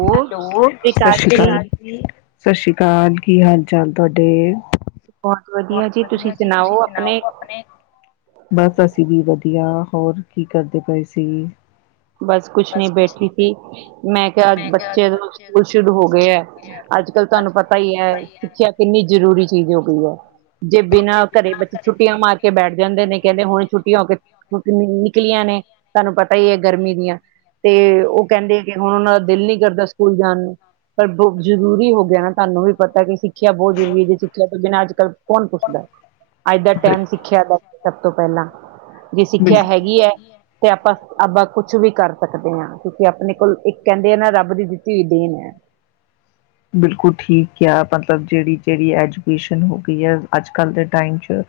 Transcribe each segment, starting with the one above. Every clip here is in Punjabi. ਹੋਰ ਹੈਲੋ, ਸਤਿ ਸਸ ਸ੍ਰੀ ਜੀ ਅਕਾਲ। ਸਸ਼ੀ ਕਾਲ, ਕੀ ਹਾਲ ਚਾਲ ਤੁਆਡੇ? ਬਹੁਤ ਵਧੀਆ ਜੀ, ਤੁਸੀਂ ਸੁਨਾਓ ਅਪਨੇ। ਅਪਨੇ। ਬਸ ਅਸੀਂ ਵੀ ਵਧੀਆ, ਹੋਰ ਕੀ ਕਰਦੇ ਪਏ ਸੀ। ਬਸ ਕੁਛ ਨਈ ਬੈਠੀ ਸੀ। ਮੈਂ ਕਿਆ ਅੱਜ ਬਚਿਆ ਨੂੰ ਸਕੂਲ ਸ਼ੁਰੂ ਹੋ ਗਏ ਐ। ਅੱਜ- ਕੱਲ੍ਹ ਤੁਆਨੂੰ ਪਤਾ ਈ ਐ, ਸਿੱਖਿਆ ਕਿੰਨੀ ਜ਼ਰੂਰੀ ਚੀਜ਼ ਹੋ ਗਈ ਐ। ਜੇ ਬਿਨਾਂ ਘਰੇ ਬੱਚੇ ਛੁੱਟੀਆਂ ਮਾਰ ਕੇ ਬੈਠ ਜਾਂਦੇ ਨੇ, ਕੈਂਦੇ ਹੁਣ ਛੁੱਟੀਆਂ ਹੋ ਕੇੇ ਹੂੰ ਓ ਨਿਕਲੀਆਂ ਨੇ, ਤਾਨੂੰ ਪਤਾ ਈ ਏ ਗਰਮੀ ਦੀਆਂ, ਤੇ ਓ ਕੈਂਦੇ ਕੇ ਹੁਣ ਉਨ੍ਹਾਂ ਦਾ ਦਿਲ ਨੀ ਕਰਦਾ ਸਕੂਲ ਜਾਨ ਨੂੰ। ਪਰ ਬੋਤ ਜ਼ਰੂਰੀ ਹੋ ਗਿਆ ਨਾ ਤਾਂਨੂੰ ਵੀ ਪਤਾ ਕਿ ਸਿੱਖਿਆ ਬੋਤ ਜ਼ਰੂਰੀ ਜੇ ਸਿੱਖਿਆ ਤੋਂ ਬਿਨਾਂ ਅੱਜ ਕੱਲ੍ਹ ਕੌਨ ਪੁੱਛਦਾ। ਅੱਜ ਦਾ ਟਾਈਮ ਸੀ ਸਿੱਖਿਆ ਦਾ ਸਭ ਤੋਂ ਪੈਲਾਂ, ਜੇ ਸਿੱਖਿਆ ਹੈਗੀ ਐ, ਤੇ ਆਪਾਂ-ਆਪਾਂ ਕੁਛ ਵੀ ਕਰ ਸਕਦੇ ਆਂ, ਕਿਉਂਕਿ ਆਪਣੇ ਕੋਲ ਇੱਕ ਕੈਂਦੇ ਆ ਨਾ ਰੱਬ ਦੀ ਦਿੱਤੀ ਹੋਈ ਦੇਣ ਐ। ਬਿਲਕੁਲ ਠੀਕ ਕਿਆ, ਮਤਲਬ ਜੇੜੀ-ਜੇੜੀ ਐਜੂਕੇਸ਼ਨ ਹੋ ਗਈ ਐ ਅੱਜ-ਕੱਲ ਦੇ ਟਾਈਮ ਚ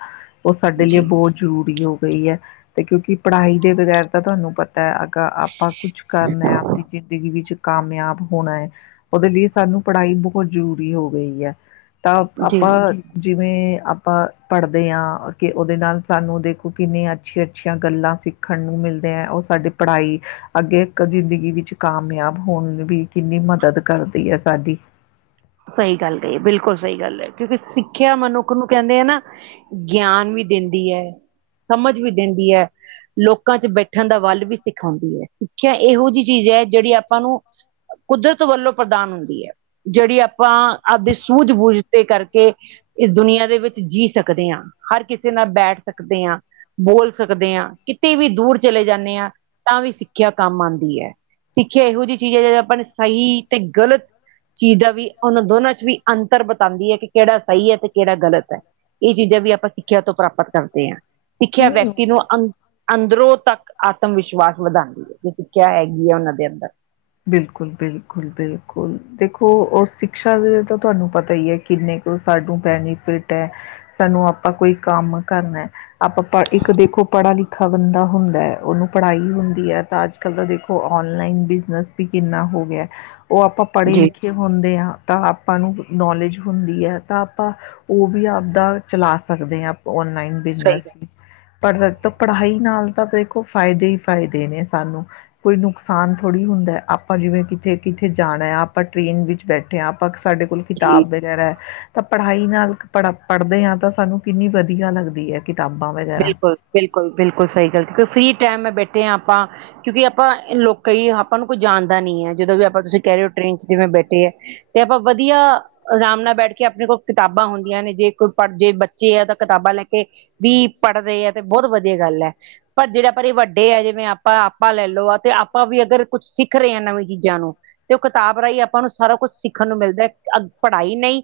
ਓ ਸਾਡੇ ਲਈ ਬੋਤ ਜ਼ਰੂਰੀ ਹੋ ਗਈ ਐ ਤੇ ਕਿਉਂਕਿ ਪੜ੍ਹਾਈ ਦੇ ਬਗੈਰ ਤਾਂ ਤੁਹਾਨੂੰ ਪਤ ਤੈ ਅਗਰ ਆਪਾਂ ਕੁਛ ਕਰਨੈ, ਆਪਨੀ ਜ਼ਿੰਦਗੀ ਵਿੱਚ ਕਾਮਯਾਬ ਹੋਣਾ ਐ, ਓਦੇ ਲਈ ਸਾਨੂੰ ਪੜ੍ਹਾਈ ਬਹੁਤ ਜ਼ਰੂਰੀ ਹੋ ਗਈ ਹੈ ਤਾਂ ਜੀ ਆਪਾਂ ਜਿਵੇਂ ਆਪਾਂ ਪੜ੍ਹਦੇ ਹਾਂ ਕਿ ਉਹਦੇ ਨਾਲ ਸਾਨੂੰ ਦੇਖੋ ਕਿੰਨੀਆਂ ਅੱਛੀਆਂ- ਅੱਛੀਆਂ ਗੱਲਾਂ ਸਿੱਖ ਸਿੱਖਣ ਨੂੰ ਮਿਲਦੇ ਹੈ ਉਹ ਸਾਡੀ ਪੜ੍ਹਾਈ ਅੱਗੇ ਜ਼ਿੰਦਗੀ ਵਿੱਚ ਕਾਮਯਾਬ ਹੋਣ ਵੀ ਕਿੰਨੀ ਮਦਦ ਕਰਦੀ ਹੈ ਸਾਡੀ ਸਹੀ ਗੱਲ ਕਹੀਏ ਬਿਲਕੁਲ ਸਹੀ ਗੱਲ ਹੈ ਕਿਉਂਕਿ ਸਿੱਖਿਆ ਮਨੁੱਖ ਨੂੰ ਕਹਿੰਦੇ ਆ ਨਾ ਗਿਆਨ ਵੀ ਦਿੰਦੀ ਹੈ ਸਮਝ ਵੀ ਦਿੰਦੀ ਹੈ। ਲੋਕਾਂ 'ਚ ਬੈਠਣ ਦਾ ਵੱਲ ਵੀ ਸਿਖਾਉਂਦੀ ਹੈ ਸਿੱਖਿਆ ਇਹੋ ਜਿਹੀ ਚੀਜ਼ ਹੈ ਜਿਹੜੀ ਆਪਾਂ ਨੂੰ ਕੁਦਰਤ ਵੱਲੋਂ ਪ੍ਰਦਾਨ ਹੁੰਦੀ ਹੈ ਜਿਹੜੀ ਆਪ ਆਪਾਂ ਆਪਦੇ ਸੂਝ- ਬੂਝ ਤੇ ਕਰਕੇ ਇਸ ਦੁਨੀਆਂ ਦੇ ਵਿੱਚ ਜੀ ਸਕਦੇ ਹਾਂ ਹਰ ਕਿਸੇ ਨਾਲ ਬੈਠ ਸਕਦੇ ਹਾਂ। ਬੋਲ ਸਕਦੇ ਆ, ਕਿਤੇ ਵੀ ਦੂਰ ਚਲੇ ਜਾਂਨੇ ਆ, ਤਾਂ ਵੀ ਸਿੱਖਿਆ ਕੰਮ ਆਂਦੀ ਐ। ਸਿੱਖਿਆ ਇਹੋ ਜੀ ਚੀਜ ਏ, ਜੇੜਾ ਆਪਾਂ ਨੂੰ ਸਹੀ ਤੇ ਗ਼ਲਤ ਚੀਜਾ ਦਾ ਕਿ, ਓਨਾਂ ਦੋਨਾਂ 'ਚ ਵੀ ਅੰਤਰ ਬਤਾਂਉਦੀ ਏ ਕਿ ਕਿਹੜਾ ਸਹੀ ਏ ਤੇ ਕਿਹੜਾ ਗ਼ਲਤ ਐ। ਏ ਚੀਜ਼ਾਂ ਵੀ ਆਪਾਂ ਸਿੱਖਿਆ ਤੋਂ ਪ੍ਰਾਪਤ ਕਰਦੇ ਆ। ਸਿੱਖਿਆ ਵਿਅਕਤੀ ਨੂੰ ਅੰ-ਅੰਦਰੋਂ ਤੱਕ ਆਤਮ ਵਿਸ਼ਵਾਸ ਵਧਾਂਦੀ ਏ ਜੈ ਸਿੱਖਿਆ ਹੈਗੀ ਏ ਓਨਾ ਦੇ ਅੰਦਰ। ਬਿਲਕੁਲ, ਬਿਲਕੁਲ, ਬਿਲਕੁਲ। ਦੇਖੋ ਓ ਸਿਕਸ਼ਾ ਦੇ ਤਾਂ ਤੁਹਾਨੂੰ ਪਤਾ ਈ ਐ ਕਿੰਨੇ ਕੁ ਸਾਨੂੰ ਬੈਨੀਫਿਟ ਐ। ਸਾਨੂੰ ਆਪਾਂ ਕੋਈ ਕੰਮ ਕਰਨੈ, ਆਪਾਂ ਪ ਇੱਕ ਦੇਖੋ ਪੜਾ ਲਿਖ ਔਖਾ ਬੰਦਾ ਹੁੰਦੈ, ਓਹਨੂੰ ਪੜ੍ਹਾਈ ਹੁੰਦੀ ਐ ਤਾਂ ਅੱਜ-ਕੱਲ ਦਾ ਦੇਖੋ ਔਨਲਾਈਨ ਬਿਜ਼ਨਸ ਵੀ ਕਿੰਨਾ ਹੋ ਗਯੈ, ਓ ਆਪਾਂ ਪੜ੍ਹੇ ਜੀ ਲਿਖੇ ਹੁੰਦੇ ਆਂ। ਤਾਂ ਆਪਾਂ ਨੂੰ ਨੌਲੇਜ ਹੁੰਦੀ ਐ ਤਾਂ ਆਪਾਂ ਓ ਵੀ ਆਪਦਾ ਚਲਾ ਸਕਦੇ ਆ ਆਪਾਂ ਓਨਲਾਈਨ। ਸਹੀ ਬਿਜ਼ਨਸ ਗੱਲ ਪਰ ਪੜ੍ਹਾਈ ਨਾਲ ਤਾਂ ਦੇਖੋ ਫਾਇਦੇ ਹੀ ਫਾਇਦੇ ਨੇ ਸਾਨੂੰ ਕੋਈ ਨੁਕਸਾਨ ਥੋੜ੍ਹੀ ਹੁੰਦਾ ਆਪਾਂ ਜਿਵੇਂ ਕਿਥੇ ਕਿੱਥੇ ਜਾਣਾ ਹੈ ਆਪਾਂ ਟ੍ਰੇਨ ਵਿੱਚ ਬੈਠੇ ਅਧਿਆਪਕ ਸਾਡੇ ਕੋਲ ਜੀ ਕਿਤਾਬ ਵਗੈਰਾ ਤਾਂ ਪੜ੍ਹਾਈ ਨਾਲ ਪੜ੍ਹ ਪੜ੍ਹਦੇ ਹਾਂ ਤਾਂ ਸਾਨੂੰ ਕਿੰਨੀ ਵਧੀਆ ਲੱਗਦੀ ਹੈ। ਕਿਤਾਬਾਂ ਵਿੱਚ ਬਿਲਕੁਲ- ਬਿਲਕੁਲ -ਬਿਲਕੁਲ ਸਹੀ ਗੱਲ ਕਿਉਂਕ ਫਰੀ ਟਾਈਮ ਮੈਂ ਬੈਠੇ ਹਾਂ ਆਪਾਂ ਕਿਉਂਕਿ ਆਪਾਂ ਲੋਕ ਆਪਾਂ ਨੂੰ ਕੋਈ ਜਾਣਦਾ ਨੀ ਹੈ ਜਦੋਂ ਵੀ ਆਪਾਂ ਤੁਸੀਂ ਕਹਿ ਰਹੇ ਹੋ ਟ੍ਰੇਨ 'ਚ ਜਿਵੇਂ ਬੈਠੇ ਹੈ। ਤੇ ਆਪਾਂ ਵਧੀਆ ਆਰਾਮ ਨਾਲ ਬੈਠ ਕੇ ਆਪਣੇ ਕੋਲ ਕਿਤਾਬਾਂ ਹੁੰਦੀਆਂ ਨੇ ਜੇ ਕੋਈ ਪੜ੍ਹ ਜੇ ਬੱਚੇ ਆ ਤਾਂ ਕਿਤਾਬਾਂ ਲੈ ਕੇ ਵੀ ਪੜ੍ਹਦੇ ਆ ਤੇ ਬਹੁਤ ਵਧੀਆ ਗੱਲ ਹੈ। ਪਰ ਜਿਹੜਾ ਪਰ ਇਹ ਵੱਡੇ ਆ ਜਿਵੇਂ ਆਪਾਂ- ਆਪਾਂ ਲੈ ਲਓ ਆ ਤੇ ਆਪਾਂ ਵੀ ਅਗਰ ਕੁੱਛ ਸਿੱਖ ਰਹੇ ਹਾਂ ਨਵੀਂ ਚੀਜ਼ਾਂ ਨੂੰ ਤੇ ਉਹ ਕਿਤਾਬ ਰਾਹੀਂ ਆਪਾਂ ਨੂੰ ਸਾਰਾ ਕੁਛ ਸਿੱਖਣ ਨੂੰ ਮਿਲਦਾ ਹੈ ਅ ਪੜ੍ਹਾਈ ਨਹੀਂ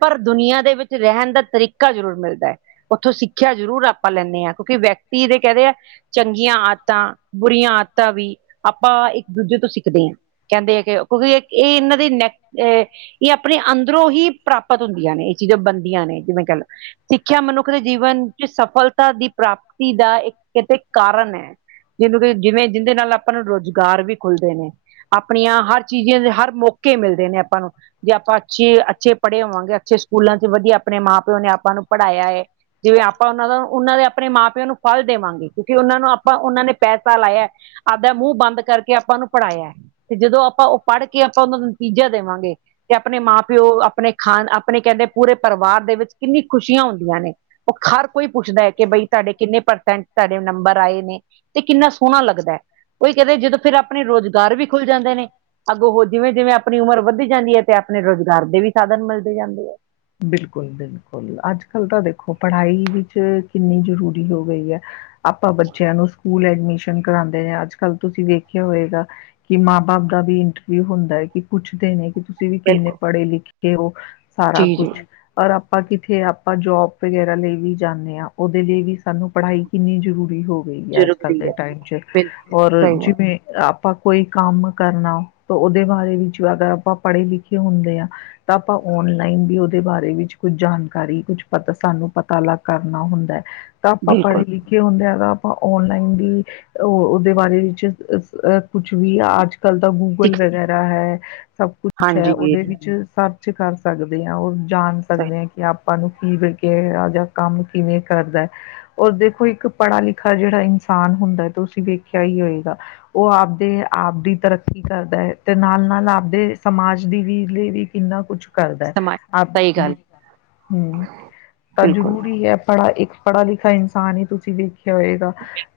ਪਰ ਦੁਨੀਆਂ ਦੇ ਵਿੱਚ ਰਹਿਣ ਦਾ ਤਰੀਕਾ ਜ਼ਰੂਰ ਮਿਲਦਾ ਹੈ ਉਥੋਂ ਸਿੱਖਿਆ ਜ਼ਰੂਰ ਆਪ ਆਪ ਲੈਂਣੇ ਹਾਂ ਕਿਉਂਕਿ ਵਿਅਕਤੀ ਇਹਦੇ ਕਹਿੰਦੇ ਆ। ਚੰਗੀਆਂ ਆਦਤਾਂ ਬੁਰੀਆਂ ਆਦਤਾਂ ਵੀ ਆਪਾਂ ਇੱਕ ਦੂਜੇ ਤੋਂ ਸਿੱਖਦੇ ਹਾਂ। ਕਹਿੰਦੇ ਆ ਕਿ ਕਿਉਂਕਿ ਇਹ ਇਹਨਾਂ ਦੇ ਨੈਕ ਇਹ ਆਪਣੇ ਅੰਦਰੋਂ ਹੀ ਪ੍ਰਾਪਤ ਹੁੰਦੀਆਂ ਨੇ ਇਹ ਚੀਜ਼ਾਂ ਬਣਦੀਆਂ ਨੇ ਜਿਵੇਂ ਕਹਿ ਲਓ ਸਿੱਖਿਆ ਮਨੁੱਖ ਦੇ ਜੀਵਨ ਚ ਸਫਲਤਾ ਦੀ ਪ੍ਰਾਪਤੀ ਦਾ ਇੱਕ ਕਿਤੇ ਕਾਰਨ ਹੈ ਜਿਹਨੂੰ ਕਿ ਜਿਵੇਂ ਜਿਹਦੇ ਨਾਲ ਆਪਾਂ ਨੂੰ ਰੁਜ਼ਗਾਰ ਵੀ ਖੁੱਲਦੇ ਨੇ ਆਪਣੀਆਂ ਹਰ ਚੀਜ਼ਾਂ ਦੇ ਹਰ ਮੌਕੇ ਮਿਲਦੇ ਨੇ ਆਪਾਂ ਨੂੰ ਜੇ ਆਪਾਂ ਅੱਛੇ ਅੱਛੇ ਪੜ੍ਹੇ ਹੋਵਾਂਗੇ ਅੱਛੇ ਸਕੂਲਾਂ ਚ ਵਧੀਆ ਆਪਣੇ ਮਾਂ ਪਿਓ ਨੇ ਆਪਾਂ ਨੂੰ ਪੜ੍ਹਾਇਆ ਹੈ ਜਿਵੇਂ ਆਪਾਂ ਉਹਨਾਂ ਦਾ ਉਹਨਾਂ ਦੇ ਆਪਣੇ ਮਾਂ ਪਿਓ ਨੂੰ ਫਲ ਦੇਵਾਂਗੇ ਕਿਉਂਕਿ ਉਹਨਾਂ ਨੂੰ ਆਪਾਂ ਉਹਨਾਂ ਨੇ ਪੈਸਾ ਲਾਇਆ ਆਪੱ ਦਾ ਮੂੰਹ ਬੰਦ ਕਰਕੇ ਆਪਾਂ ਨੂੰ ਪੜ੍ਹਾਇਆ ਤੇ ਜਦੋਂ ਆਪਾਂ ਪੜ੍ਹ ਕੇ ਆਪਾਂ ਉਹਨਾਂ ਨੂੰ ਨਤੀਜਾ ਦੇਵਾਂਗੇ ਤੇ ਆਪਣੇ ਮਾਂ ਪਿਓ ਆਪਣੇ ਖਾ ਆਪਣੇ ਕਹਿੰਦੇ ਪੂਰੇ ਪਰਿਵਾਰ ਦੇ ਵਿੱਚ ਕਿੰਨੀ ਖੁਸ਼ੀਆਂ ਹੁੰਦੀਆਂ ਨੇ ਉਹ ਹਰ ਕੋਈ ਪੁੱਛਦਾ ਹੈ। ਕਿ ਬਈ ਤੁਹਾਡੇ ਕਿੰਨੇ ਪਰਸੈਂਟ ਤੁਹਾਡੇ ਨੰਬਰ ਆਏ ਨੇ ਤੇ ਕਿੰਨਾ ਸੋਹਣਾ ਲੱਗਦਾ। ਉਹੀ ਕਹਿੰਦੇ ਜਦੋਂ ਫਿਰ ਆਪਣੇ ਰੁਜ਼ਗਾਰ ਵੀ ਖੁੱਲ ਜਾਂਦੇ ਨੇ ਅੱਗੋਂ ਜਿਵੇਂ -ਜਿਵੇਂ ਆਪਣੀ ਉਮਰ ਵੱਧ ਜਾਂਦੀ ਹੈ। ਤੇ ਆਪਣੇ ਰੁਜ਼ਗਾਰ ਦੇ ਵੀ ਸਾਧਨ ਮਿਲਦੇ ਜਾਂਦੇ ਆ। ਬਿਲਕੁਲ- ਬਿਲਕੁਲ, ਅੱਜ ਕੱਲ੍ਹ ਤਾਂ ਦੇਖੋ ਪੜ੍ਹਾਈ ਵਿੱਚ ਕਿੰਨੀ ਜ਼ਰੂਰੀ ਹੋ ਗਈ ਹੈ। ਆਪਾਂ ਬੱਚਿਆਂ ਨੂੰ ਸਕੂਲ ਐਡਮਸ਼ਨ ਕਰਾਂਦੇ ਨੇ ਅੱਜ ਕੱਲ ਤੁਸੀਂ ਵੇਖਿਆ ਹੋਏਗਾ। ਕਿ ਮਾਂ ਬਾਪ ਦਾ ਵੀ ਇੰਟਰ ਵੀ ਹੁੰਦਾ ਹੈ। ਕਿ ਪੁੱਛਦੇ ਨੇ ਕਿ ਤੁਸੀਂ ਵੀ ਕਿੰਨੇ ਬਿਲਕੁਲ ਪੜ੍ਹੇ ਲਿਖੇ ਹੋ। ਸਾਰਾ ਜੀ ਜੀ ਕੁਛ ਔਰ ਆਪਾਂ ਕਿਥੇ ਆਪਾਂ ਜੋਬ ਵਗੈਰਾ ਲਈ ਵੀ ਜਾਂਦੇ ਹਾਂ। ਉਹਦੇ ਲਈ ਵੀ ਸਾਨੂੰ ਪੜ੍ਹਾਈ ਕਿੰਨੀ ਜ਼ਰੂਰੀ ਹੋਓ। ਗਈ ਆ ਅੱਜ ਕੱਲ੍ਹ ਜ਼ਰੂਰੀ ਦੇ ਹੈ ਟਾਈਮ ਚ ਬਿਲਕੁਲ ਔਰ ਸਹੀ ਗੱਲ ਜਿਵੇਂ ਆਪਾਂ ਕੋਈ ਕੰਮ ਕਰਨਾ ਉਹਦੇ ਬਾਰੇ ਵਿੱਚ ਅਗਰ ਆਪਾਂ ਪੜ੍ਹੇ ਲਿਖੇ ਹੁੰਦੇ ਹਾਂ ਤਾਂ ਆਪਾਂ ਔਨਲਾਈਨ ਵੀ ਉਹਦੇ ਬਾਰੇ ਵਿੱਚ ਕੁਛ ਜਾਣਕਾਰੀ ਕੁੱਛ ਪਤਾ ਸਾਨੂੰ ਪਤਾ ਲੱਗ ਕਰਨਾ ਹੁੰਦਾ ਹੈ ਤਾਂ ਆਪਾਂ ਪੜ੍ਹੇ ਬਿਲਕੁਲ ਲਿਖੇ ਹੁੰਦੇ ਆ ਤਾਂ ਆਪਾਂ ਔਨਲਾਈਨ ਵੀ ਉਹ ਉਹਦੇ ਬਾਰੇ ਵਿੱਚ ਅ ਕੁੱਛ ਵੀ ਆ ਅੱਜ ਕੱਲ ਤਾਂ ਗ ਗੂਗਲ ਸਿੱਖ ਵਗੈਰਾ ਹੈ ਸਭ ਕੁਛ ਹੈ ਹਾਂਜੀ ਉਹਦੇ ਵਿੱਚ ਸਰਚ ਕਰ ਸਕਦੇ ਹ ਉਹ ਜਾਣ ਸਹੀ ਸਕਦੇ ਹ ਕਿ ਆਪਾਂ ਨੂੰ ਕੀ ਜਾਂ ਕੰਮ ਕਿਵੇਂ ਕਰਦਾ ਹੈ ਰ ਦੇਖੋ ਇੱਕ ਪੜ੍ਹਾ ਲਿਖਾ ਜਿਹੜਾ ਇਨਸਾਨ ਹੁੰਦਾ ਤੇ ਤੁਂ ਵੇਖਿਆ ਹੀ ਹੋਏਗਾ ਉਹ ਆਪਦੇ ਆਪ ਦੀ ਤਰੱਕ ਕੀ ਕਰਦਾ ਹੈ ਤੇ ਨਾਲ ਨਾਲ ਆਪਦੇ ਸਮਾਜ ਦੀ ਵੀ ਲਈ ਵੀ ਕਿੰਨਾ ਕੁਛ ਕਰਦਾ ਸਮਾਜ ਆਪ ਸਹੀ ਮ ਗ ਗੱਲ ਹਮ ਤਾਂ ਬਿਲਕੁਲ ਜ਼ਰੂਰੀ ਹੈ ਪੜ੍ਹਾ ਇੱਕ ਪੜ੍ਹਾ ਲਿਖਾ ਇਨਸਾਨ ਹੀ ਤੁਸੀਂ ਵੇਖਿਆ ਹੋਏਗਾ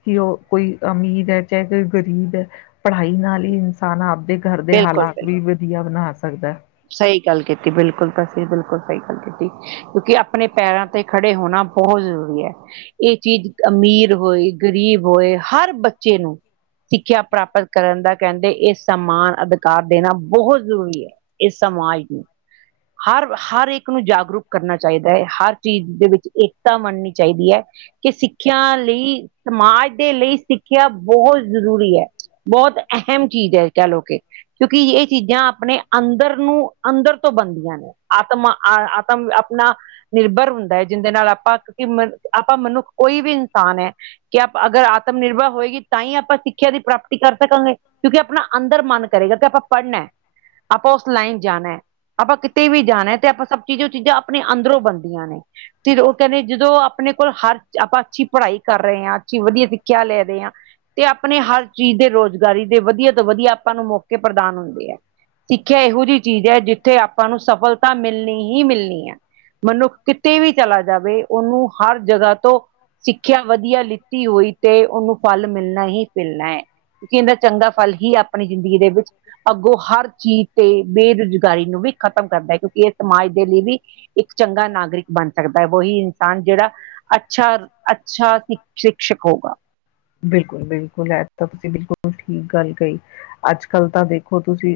ਕਿ ਉਹ ਕੋਈ ਅਮੀਰ ਹੈ ਚਾਹੇ ਕੋਈ ਗਰੀਬ ਹੈ ਪੜ੍ਹਾਈ ਨਾਲ ਹੀ ਇਨਸਾਨ ਆਪਦੇ ਘਰ ਦੇ ਬਿਲਕੁਲ ਹਾਲਾਤ ਵੀ ਬਿਲਕੁਲ ਵਧੀਆ ਬਣਾ ਸਕਦਾ ਹੈ ਸਹੀ ਗੱਲ ਕੀਤੀ ਬਿਲਕੁਲ ਤਾਂਸੀਹੀ ਬਿਲਕੁਲ ਸਹੀ ਗੱਲ ਕੀਤੀ ਕਿਉਂਕਿ ਆਪਣੇ ਪੈਰਾਂ ਤੇ ਖੜੇ ਹੋਣਾ ਬਹੁਤ ਜ਼ਰੂਰੀ ਹੈ ਇਹ ਚੀਜ਼ ਅਮੀਰ ਹੋਏ ਗਰੀਬ ਹੋਏ ਹਰ ਬੱਚੇ ਨੂੰ ਸਿੱਖਿਆ ਪ੍ਰਾਪਤ ਕਰਨ ਦਾ ਕਹਿੰਦੇ ਇਹ ਸਮਾਨ ਅਧਿਕਾਰ ਦੇਣਾ ਬਹੁਤ ਜ਼ਰੂਰੀ ਹੈ। ਇਸ ਸਮਾਜ ਨੂੰ ਹਰ ਹਰ ਇੱਕ ਨੂੰ ਜਾਗਰੂਕ ਕਰਨਾ ਚਾਹੀਦਾ ਹੈ। ਹਰ ਚੀਜ਼ ਦੇ ਵਿੱਚ ਏਕਤਾ ਮੰਨਨੀ ਚਾਹੀਦੀ ਹੈ। ਕਿ ਸਿੱਖਿਆ ਲਈ ਸਮਾਜ ਦੇ ਲਈ ਸਿੱਖਿਆ ਬਹੁਤ ਜ਼ਰੂਰੀ ਹੈ। ਬਹੁਤ ਅਹਿਮ ਚੀਜ਼ ਹੈ। ਕਹਿ ਲਓ ਕਿ ਕਿਉਂਕਿ ਇਹ ਚੀਜ਼ਾਂ ਆਪਣੇ ਅੰਦਰ ਨੂੰ ਅੰਦਰ ਤੋਂ ਬਣਦੀਆਂ ਨੇ ਆਤਮਾ- ਆਤਮ ਆਪਣਾ ਨਿਰਭਰ ਹੁੰਦਾ ਹੈ। ਜਿੰਹਦੇ ਨਾਲ ਆਪਾਂ, ਕਿਉਂਕਿ ਮ ਆਪਾਂ ਮਨੁੱਖ ਕੋਈ ਵੀ ਇਨਸਾਨ ਹੈ। ਕਿ ਆਪ ਅਗਰ ਆਤਮ ਨਿਰਭਰ ਹੋਏਗੀ ਤਾਂ ਹੀ ਆਪਾਂ ਸਿੱਖਿਆ ਦੀ ਪ੍ਰਾਪਤੀ ਕਰ ਸਕਾਂਗੇ। ਕਿਉਂਕਿ ਆਪਣਾ ਅੰਦਰ ਮਨ ਕਰੇਗਾ। ਕਿ ਆਪਾਂ ਪੜ੍ਹਨਾ ਆਪਾਂ ਉਸ ਲਾਈਨ ਜਾਣਾ ਆਪਾਂ ਆਪਾਓਸ ਲਾਈਨ ਜਾਣਾ ਕਿਤੇ ਵੀ ਜਾਣਾ ਤੇ ਆਪਾਂ ਸਭ ਚੀਜ਼ ਉਹ ਚੀਜ਼ਾਂ ਆਪਣੇ ਅੰਦਰੋਂ ਬਣਦੀਆਂ ਨੇ। ਤੇ ਉਹ ਕਹਿੰਦੇ ਜਦੋਂ ਆਪਣੇ ਕੋਲ ਹਰ ਆਪਾਂ ਅੱਛੀ ਪੜ੍ਹਾਈ ਕਰ ਰਹੇ ਹਾਂ। ਅੱਛੀ ਵਧੀਆ ਸਿੱਖਿਆ ਲੈ ਰਹੇ ਹਾਂ। ਤੇ ਆਪਣੇ ਹਰ ਚੀਜ਼ ਦੇ ਰੋਜ਼ਗਾਰੀ ਦੇ ਵਧੀਆ ਤੋਂ ਵਧੀਆ ਆਪਾਂ ਨੂੰ ਮੌਕੇ ਪ੍ਰਦਾਨ ਹੁੰਦੇ ਹੈ। ਸਿੱਖਿਆ ਇਹੋ ਜਿਹੀ ਚੀਜ਼ ਹੈ। ਜਿੱਥੇ ਆਪਾਂ ਨੂੰ ਸਫਲਤਾ ਮਿਲਣੀ ਹੀ ਮਿਲਣੀ ਹੈ। ਮਨੁੱਖ ਕਿਤੇ ਵੀ ਚਲਾ ਜਾਵੇ ਉਹਨੂੰ ਹਰ ਜਗ੍ਹਾ ਤੋਂ ਸਿੱਖਿਆ ਵਧੀਆ ਲਿੱਤੀ ਹੋਈ ਤੇ ਉਹਨੂੰ ਫਲ ਮਿਲਣਾ ਹੀ ਮਿਲਣਾ ਹੈ ਕਿਉਂਕਿ ਇਹਦਾ ਚੰਗਾ ਫਲ ਹੀ ਆਪਣੀ ਜ਼ਿੰਦਗੀ ਦੇ ਵਿੱਚ ਅੱਗੋਂ ਹਰ ਚੀਜ਼ ਤੇ ਬੇਰੁਜ਼ਗਾਰੀ ਨੂੰ ਵੀ ਖਤਮ ਕਰ ਕਿਉਂਕਿ ਇਹ ਸਮਾਜ ਦੇ ਲਈ ਵੀ ਇੱਕ ਚੰਗਾ ਨਾਗਰਿਕ ਬਣ ਸਕਦਾ ਉਹੀ ਇਨਸਾਨ ਜਿਹੜਾ ਅੱਛਾ-ਅੱਛਾ ਸ਼ਿਕਸ਼ਕ ਹੋਗਾ। ਬਿਲਕੁਲ-ਬਿਲਕੁਲ ਐ ਤਾ ਤੁਸੀ ਬਿਲਕੁਲ ਠੀਕ ਗੱਲ ਕਹੀ ਅੱਜ ਕੱਲ ਤਾਂ ਦੇਖੋ ਤੁਸੀ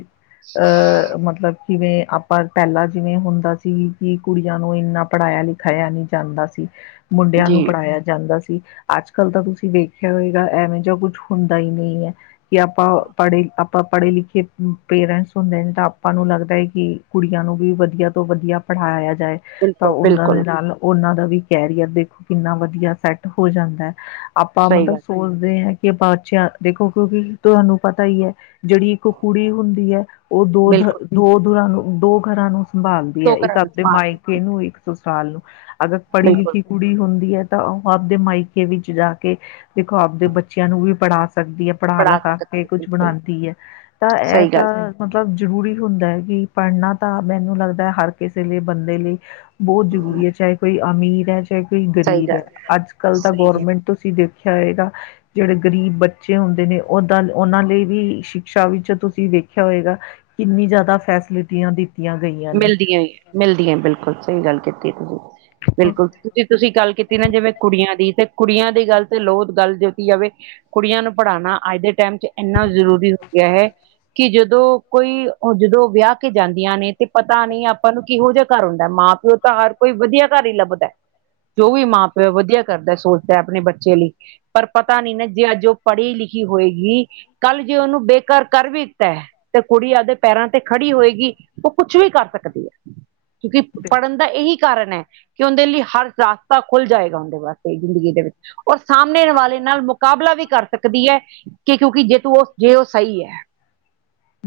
ਅਹ ਮਤਲਬ ਜੀਵੇ ਆਪਾ ਪਹਿਲਾ ਜਿਵੇਂ ਹੁੰਦਾ ਸੀ ਕਿ ਕੁੜੀਆਂ ਨੂੰ ਇੰਨਾ ਪੜ੍ਹਾਇਆ-ਲਿਖਾਇਆ ਨੀ ਜਾਂਦਾ ਸੀ। ਮੁੰਡਿਆਂ ਜੀ ਨੂੰ ਪੜ੍ਹਾਇਆ ਜਾਂਦਾ ਸੀ ਅੱਜ ਕੱਲ ਤਾਂ ਤੁਸੀਂ ਦੇੇਖਿਆ ਹੋਏ ਐਵੇਂ ਜਾਂ ਕੁੱਛ ਹੁੰਦਾ ਹੀ ਨੀ ਹੈ ਕਿ ਆਪਾਂ ਪੜ੍ਹੇ ਆਪਾਂ ਪੜ੍ਹੇ ਲਿਖੇ ਪੇਰੈਂਟਸ ਹੁੰਦੇ ਨੇ ਤਾਂ ਆਪਾਂ ਨੂੰ ਲੱਗਦਾ ਹੈ ਕਿ ਕੁੜੀਆਂ ਨੂੰ ਵੀ ਵਧੀਆ ਤੋਂ ਵਧੀਆ ਪੜ੍ਹਾਇਆ ਜਾਏ। ਤਾਂ ਬਿਲਕੁਲ ਉਹਨਾਂ ਦੇ ਬਿਲਕੁਲ ਨਾਲ ਉਹਨਾਂ ਦਾ ਵੀ ਕੈਰੀਅਰ ਦੇਖੋ ਕਿੰਨਾ ਵਧੀਆ ਸੈਟ ਹੋ ਜਾਂਦਾ। ਆਪਾਂ ਸਹੀ ਮਤਲਬ ਗੱਲ ਸੋਚਦੇ ਹਾ ਕਿ ਆਪਾਂ ਚਿਆਂਰ ਦੇਖੋ ਕਿਉਂਕਿ ਤੁਹਾਨੂੰ ਪਤਾ ਹੀ ਹੈ ਜਿਹੜੀ ਇੱਕ ਕੁੜੀ ਹੁੰਦੀ ਹੈ ਉਹ ਦੋ ਦ ਬਿਲਕੁਲ ਦੋ ਦੁਰਾਂ ਨੂੰ ਦੋ ਘਰਾਂ ਨੂੰ ਸੰਭਾਲਦੀ ਹੈ ਧੋ ਇੱਕ ਕਰਾਂ ਨੂੰ ਆਪਦੇ ਸੰਭਾਲ ਮਾਇਕੇ ਨੂੰ ਇੱਕ ਸੋ ਸਾਲ ਨੂੰ ਅਗਰ ਪੜ੍ਹੀ ਬਿਲਕੁਲ ਲਿਖੀ ਕੁੜੀ ਹੁੰਦੀ ਹੈ ਤਾਂ ਉਹ ਆਪਦੇ ਮਾਇਕੇ ਵਿੱਚ ਜਾ ਕੇ ਦੇਖੋ ਆਪਦੇ ਬੱਚਿਆਂ ਨੂੰ ਵੀ ਪੜ੍ਹਾ ਸਕਦੀ ਹੈ। ਪੜਾ ਪੜ੍ਹਾ ਲਿਖਾ ਸਕਦੀ ਕੇ ਕੁਛ ਬਿਲਕੁਲ ਬਣਾਉਂਦੀ ਹੈ ਤਾਂ ਇਹ ਸਹੀ ਤਾਂ ਗੱਲ ਮਤਲਬ ਜ਼ਰੂਰੀ ਹੁੰਦਾ ਹੈ ਕਿ ਪੜ੍ਹਨਾ ਤਾਂ ਮੈਨੂੰ ਲੱਗਦਾ ਹਰ ਕਿਸੇ ਲਈ ਬੰਦੇ ਲਈ ਬਹੁਤ ਜ਼ਰੂਰੀ ਹੈ ਚਾਹੇ ਕੋਈ ਅਮੀਰ ਹੈ ਚਾਹੇ ਕੋਈ ਸਹੀ ਗ਼ਰੀਬ ਹੈ ਗੱਲ ਅੱਜ ਕੱਲ੍ਹ ਤਾਂ ਸਹੀ ਗੱਲ ਗੌਰਮੈਂਟ ਤੁਸੀਂ ਦੇਖ ਖਿਆਏਗਾ ਜਿਹੜੇ ਗ਼ਰੀਬ ਬੱਚੇ ਹੁੰਦੇ ਨੇ ਓਦਾਂ ਉਹਨਾਂ ਲਈ ਵੀ ਸ਼ਿਕਸ਼ਾ ਵਿੱਚ ਤੁਸੀਂ ਵੇਖਿਆ ਹੋਏਗਾ ਕਿੰਨੀ ਜ਼ਿਆਦਾ ਫੈਸਿਲਿਟੀਆ ਦੀ। ਮਿਲਦੀਆਂ ਹੀ ਏ ਮਿਲਦੀਆਂ ਬਿਲਕੁਲ ਸਹੀ ਗੱਲ ਕੀਤੀ ਤੁਸੀਂ ਬਿਲਕੁਲ ਤੁਸੀਂ ਗੱਲ ਕੀਤੀ ਨਾ ਜਿਵੇਂ ਕੁੜੀਆਂ ਦੀ ਤੇ ਕੁੜੀਆਂ ਦੀ ਗੱਲ ਤੇ ਲੋ ਗੱਲ ਜੋਤੀ ਜਾਵੇ। ਕੁੜੀਆਂ ਨੂੰ ਪੜ੍ਹਾਉਣਾ ਅੱਜ ਦੇ ਟਾਈਮ ਚ ਇੰਨਾ ਜ਼ਰੂਰੀ ਹੋ ਗਿਆ ਹੈ। ਕਿ ਜਦੋਂ ਕੋਈ ਜਦੋਂ ਵਿਆਹ ਕੇ ਜਾਂਦੀਆਂ ਨੇ ਤੇ ਪਤਾ ਨੀ ਆਪਾਂ ਨੂੰ ਕਿਹੋ ਜਿਹਾ ਘਰ ਹੁੰਦਾ ਮਾਂ ਪਿਓ ਤਾਂ ਹਰ ਕੋਈ ਵਧੀਆ ਘਰ ਹੀ ਲੱਭਦਾ। ਜੋ ਵੀ ਮਾਂ-ਪਿਓ ਵਧੀਆ ਕਰਦਾ ਸੋਚਦਾ ਆਪਣੇ ਬੱਚੇ ਲਈ। ਪਰ ਪਤਾ ਨੀ ਨਾ ਜੇ ਅੱਜ ਉਹ ਪੜ੍ਹੀ ਲਿਖੀ ਹੋਏਗੀ ਕੱਲ ਜੇ ਉਹਨੂੰ ਬੇ ਘਰ ਕਰ ਵੀ ਦਿੱਤਾ ਤੇ ਕੁੜੀ ਆਪਦੇ ਪੈਰਾਂ ਤੇ ਖੜੀ ਹੋਏਗੀ। ਉਹ ਕੁਛ ਵੀ ਕਰ ਸਕਦੀ ਹੈ ਕਿਉਂਕਿ ਪੜ੍ਹਨ ਦਾ ਇਹੀ ਕਾਰਨ ਹੈ। ਕਿ ਉਹਦੇ ਲਈ ਹਰ ਰਸਤਾ ਖੁੱਲ ਜਾਏਗਾ ਉਹਦੇ ਵਾਸਤੇ ਜ਼ਿੰਦਗੀ ਦੇ ਵਿੱਚ। ਔਰ ਸਾਹਮਣੇ ਵਾਲੇ ਨਾਲ ਮੁਕਾਬਲਾ ਵੀ ਕਰ ਸਕਦੀ ਹੈ ਕਿ ਕਿਉਂਕਿ ਜੇ ਤੂੰ ਉਹ ਜੇ ਉਹ ਸਹੀ ਹੈ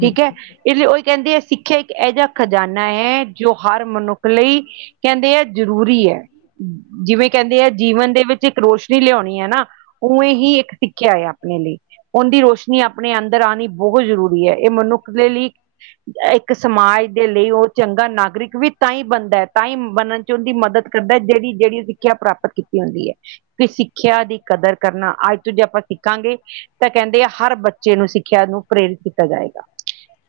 ਠੀਕ ਹੈ ਇਸ ਲਈ ਉਹੀ ਕਹਿੰਦੇ ਹੈ ਸਿੱਖਿਆ ਇੱਕ ਇਹੋ ਜਿਹਾ ਖਜਾਨਾ ਹੈ ਜੋ ਹਰ ਮਨੁੱਖ ਲਈ ਕਹਿੰਦੇ ਹੈ ਜ਼ਰੂਰੀ ਹੈ। ਜਿਵੇਂ ਕਹਿੰਦੇ ਆ ਜੀਵਨ ਦੇ ਵਿੱਚ ਇੱਕ ਰੋਸ਼ਨੀ ਲਿਆਉਣੀ ਹੈ ਨਾ ਉਵੇਂ ਹੀ ਇੱਕ ਸਿੱਖਿਆ ਹੈ ਆਪਣੇ ਲਈ। ਉਹਦੀ ਰੋਸ਼ਨੀ ਆਪਣੇ ਅੰਦਰ ਆਉਣੀ ਬਹੁਤ ਜ਼ਰੂਰੀ ਹੈ ਇਹ ਮਨੁੱਖ ਦੇ ਲਈ ਇਕ ਸਮਾਜ ਦੇ ਲਈ ਉਹ ਚੰਗਾ ਨਾਗਰਿਕ ਵੀ ਤਾਂ ਹੀ ਬਣਦਾ ਤਾਂ ਹੀ ਬਣਨ ਚ ਉਹਦੀ ਮਦਦ ਕਰਦਾ ਜਿਹੜੀ-ਜਿਹੜੀ ਸਿੱਖਿਆ ਪ੍ਰਾਪਤ ਕੀਤੀ ਹੁੰਦੀ ਹੈ। ਕਿ ਸਿੱਖਿਆ ਦੀ ਕਦਰ ਕਰਨਾ ਅੱਜ ਤੋਂ ਜੇ ਆਪਾਂ ਸਿੱਖਾਂਗੇ ਤਾਂ ਕਹਿੰਦੇ ਹਰ ਬੱਚੇ ਨੂੰ ਸਿੱਖਿਆ ਨੂੰ ਪ੍ਰੇਰਿਤ ਕੀਤਾ ਜਾਏਗਾ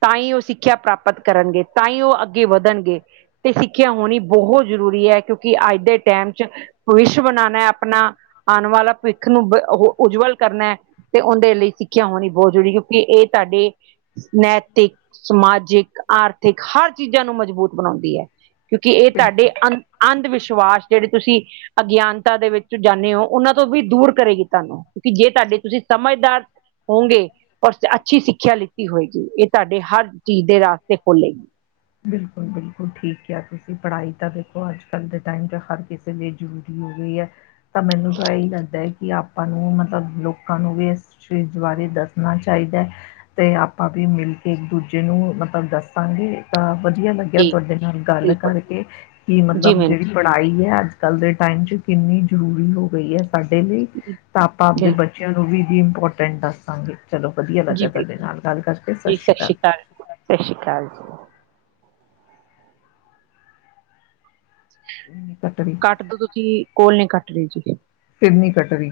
ਤਾਂ ਹੀ ਉਹ ਸਿੱਖਿਆ ਪ੍ਰਾਪਤ ਕਰਨਗੇ ਤਾਂ ਹੀ ਉਹ ਅੱਗੇ ਵਧ ਣਗੇ ਤੇ ਸਿੱਖਿਆ ਹੋਣੀ ਬਹੁਤ ਜ਼ਰੂਰੀ ਹੈ ਕਿਉਂਕਿ ਅੱਜ ਦੇ ਟੈਮ ਚ ਭਵਿੱਸ਼ ਬਣਾਣਾ ਆਪਣਾ ਆਉਣ ਵਾਲਾ ਭਵਿੱਖ ਨੂੰ ਉਜਵਲ ਕਰਨਾ ਤੇ ਉਹਦੇ ਲਈ ਸਿੱਖਿਆ ਹੋਣੀ ਬਹੁਤ ਜ਼ਰੂਰੀ ਕਿਉਂਕਿ ਇਹ ਤੁਹਾਡੇ ਨੈਤਿਕ, ਸਮਾਜਿਕ ਆਰਥਿਕ ਹਰ ਚੀਜ਼ਾਂ ਨੂੰ ਮਜ਼ਬੂਤ ਬਣਾਉਂਦੀ ਹੈ ਕਿਉਂਕਿ ਇਹ ਤੁਹਾਡੇ ਬਿਲਕੁਲ ਅੰ ਅੰਧ ਵਿਸ਼ਵਾਸ ਜਿਹੜੇ ਤੁਸੀਂ ਅਗਿਆਨਤਾ ਦੇ ਵਿੱਚ ਜਾਂਦੇ ਹੋ ਉਹਨਾਂ ਤੋਂ ਵੀ ਦੂਰ ਕਰੇਗੀ ਤੁਹਾਨੂੰ, ਕਿਉਂਕਿ ਜੇ ਤੁਹਾਡੇ ਤੁਸੀਂ ਸਮਝਦਾਰ ਹੋੋਂਗੇ, ਪਰ ਅੱਛੀ ਸਿੱਖਿਆ ਲਿੱਤੀ ਹੋਏਗੀ ਇਹ ਤੁਹਾਡੇ ਹਰ ਚੀਜ਼ ਦੇ ਰਸਤੇ ਖੋਲੇਗੀ ਬਿਲਕੁਲ-ਬਿਲਕੁਲ ਠੀਕ ਆ ਤੁਸੀਂ ਪੜ੍ਹਾਈ ਤਾਂ ਦੇਖੋ ਅੱਜ ਕੱਲ੍ਹ ਦੇ ਟਾਈਮ 'ਚ ਹਰ ਕਿਸੇ ਲਈ ਜ਼ਰੂਰੀ ਹੋ ਗਈ ਹੈ ਤਾਂ ਮੈਨੂੰ ਤਾਂ ਇਹੀ ਲੱਗਦਾ ਹੈ ਕਿ ਆਪਾਂ ਨੂੰ ਮਤਲਬ ਲੋਕਾਂ ਨੂੰ ਵੀ ਇਸ ਚੀਜ਼ ਬਾਰੇ ਦੱਸਣਾ ਚਾਹੀਦਾ, ਤੇ ਆਪਾਂ ਵੀ ਮਿਲ ਕੇ ਇੱਕ ਦੂਜੇ ਨੂੰ ਮਤਲਬ ਦੱਸਾਂਗੇ ਤਾਂ ਵਧੀਆ ਲੱਗਿਆ ਜੀ ਤੁਹਾਡੇ ਨਾਲ ਗੱਲ ਬਿਲਕੁਲ ਕਰਕੇ, ਕਿ ਜੀ ਮਤਲਬ ਮੈਮ ਜਿਹੜੀ ਪੜਾਈ ਹੈ ਅੱਜ ਕੱਲ੍ਹ ਦੇ ਟਾਈਮ 'ਚ ਕਿੰਨੀ ਜ਼ਰੂਰੀ ਹੋ ਗਈ ਹੈ ਸਾਡੇ ਲਈ, ਤਾਂ ਆਪਾਂ ਆਪਦੇ ਬਿਲ ਬੱਚਿਆਂ ਨੂੰ ਵੀ ਇਹਦੀ ਇੰਪੋਰਟੈਂਟ ਦੱਸਾਂਗੇ ਚਲੋ ਵਧੀਆ ਜੀ ਲੱਗਿਆ ਤੁਹਾਡੇ ਬਿਲਕੁਲ ਨਾਲ ਗੱਲ ਕਰਕੇ, ਸਤਿ ਸ੍ਰੀ ਅਕਾਲ ਸਤਿ ਸ੍ਰੀ ਅਕਾਲ ਜੀ ਨਹੀਂ ਕੱਟ ਰਹੀ ਕੱਟਦੋ ਤੁਸੀਂ, ਕੋਲ ਨਹੀਂ ਕੱਟ ਰਹੇ ਜੀ ਫਿਰ ਨੀ ਕੱਟ ਰਹੀ